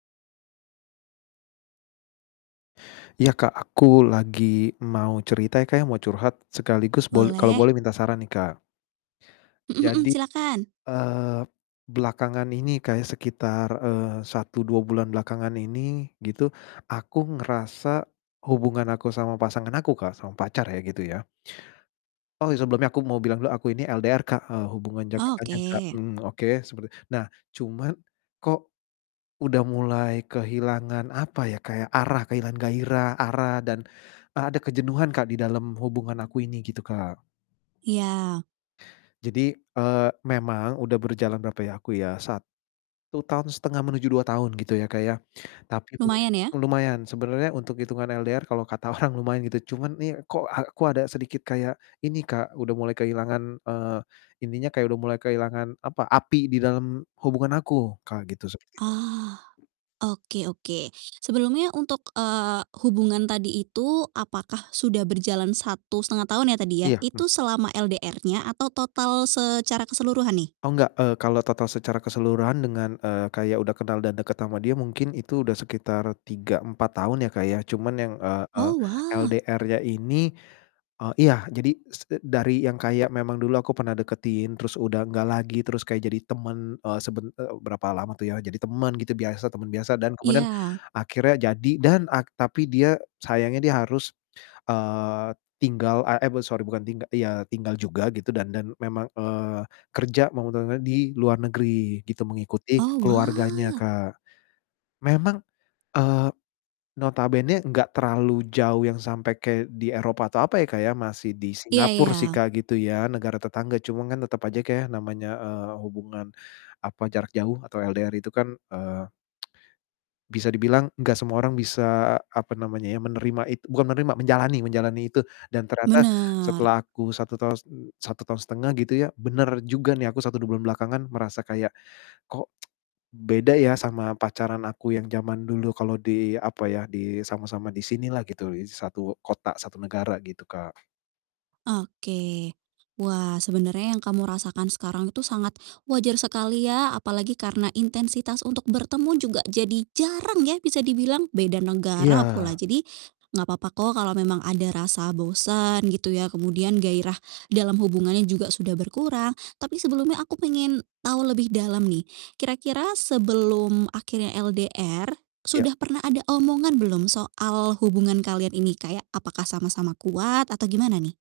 Ya, Kak, aku lagi mau cerita ya, Kak, ya, mau curhat sekaligus bol kalo Boleh. boleh minta saran nih, Kak. Mhm mhm. Jadi, Silakan. eee, belakangan ini, Kak ya, sekitar, eee, 1, 2 bulan belakangan ini, gitu, aku ngerasa hubungan aku sama pasangan aku, Kak, sama pacar ya gitu ya Oh, ya, sebelumnya aku mau bilang dulu aku ini LDR, Kak, eee, hubungan jangka panjang, Kak, Oke. mhm, oke, seperti nah, cuman kok udah mulai kehilangan, apa ya, kayak arah kehilangan gairah, arah dan e ada kejenuhan, Kak, di dalam hubungan aku ini gitu, Kak. Iya. Jadi, eee, memang udah berjalan berapa ya, aku ya, 1,5 tahun menuju 2 tahun gitu ya, Kak ya. Tapi itu Lumayan ya. m lumayan sebenernya untuk hitungan LDR kalau kata orang lumayan gitu, cuman nih kok aku ada sedikit kayak ini, Kak, udah mulai kehilangan, eee, ininya kayak udah mulai kehilangan, apa, api di dalam hubungan aku, Kak, gitu sepertinya. Oh, oke oke. Sebelumnya untuk, eee, hubungan tadi itu apakah sudah berjalan 1,5 tahun ya tadi ya? Iya, mmm. Itu selama LDR-nya atau total secara keseluruhan nih? Oh, gak, eee, kalau total secara keseluruhan dengan, eee, kayak udah kenal dan deket sama dia mungkin itu udah sekitar 3, 4 tahun ya, Kak, ya, cuman yang, eee eee, Oh, wah. LDR-nya ini eee, iya, jadi s e dari yang kaya memang dulu aku pernah deketin, terus udah gak lagi, terus kayak jadi temen, eee, seben ek berapa lama tuh ya, jadi temen gitu, biasa, temen biasa dan kemudian Iya. akhirnya jadi dan ak tapi dia sayangnya dia harus, eee, tinggal a eh, buat sorry, bukan tingga ya tinggal juga gitu dan dan memang, eee, kerja, mau [unintelligible] di luar negeri gitu, mengikuti Oh, keluarganya, wah. Kak. Memang, eee, notabene gak terlalu jauh yang sampai kayak di Eropa atau apa ya, Kak, ya, masih di Iya iya. Singapore sih, Kak, gitu ya, negara tetangga, cuman kan tetep aja, Kak, ya, namanya, eee, hubungan, apa, jarak jauh atau LDR itu kan, eee Bisa dibilang gak semua orang bisa, apa namanya ya, menerima it bukan menerima, menjalani menjalani itu dan ternyata Bener. setelah aku 1 tahus m 1,5 tahun gitu ya, bener juga nih, aku 1, 2 bulan belakangan merasa kayak, "Kok, beda ya sama pacaran aku yang jaman dulu, kalo di" apa ya, "disama-sama disini lah," gitu, lis satu kota satu negara gitu, Kak. Oke, wah, sebenarnya yang kamu rasakan sekarang itu sangat wajar sekali ya, apalagi karena intensitas untuk bertemu juga jadi jarang ya, bisa dibilang, beda negara Iya. pula. Jadi, enggak papa kok kalau memang ada rasa bosan, gitu ya, kemudian gairah dalam hubungannya juga sudah berkurang, tapi sebelumnya aku pengen tahu lebih dalam nih. Kira-kira sebelum akhirnya LDR, Iya. sudah pernah ada omongan belum, soal hubungan kalian ini kayak apakah sama-sama kuat atau gimana nih?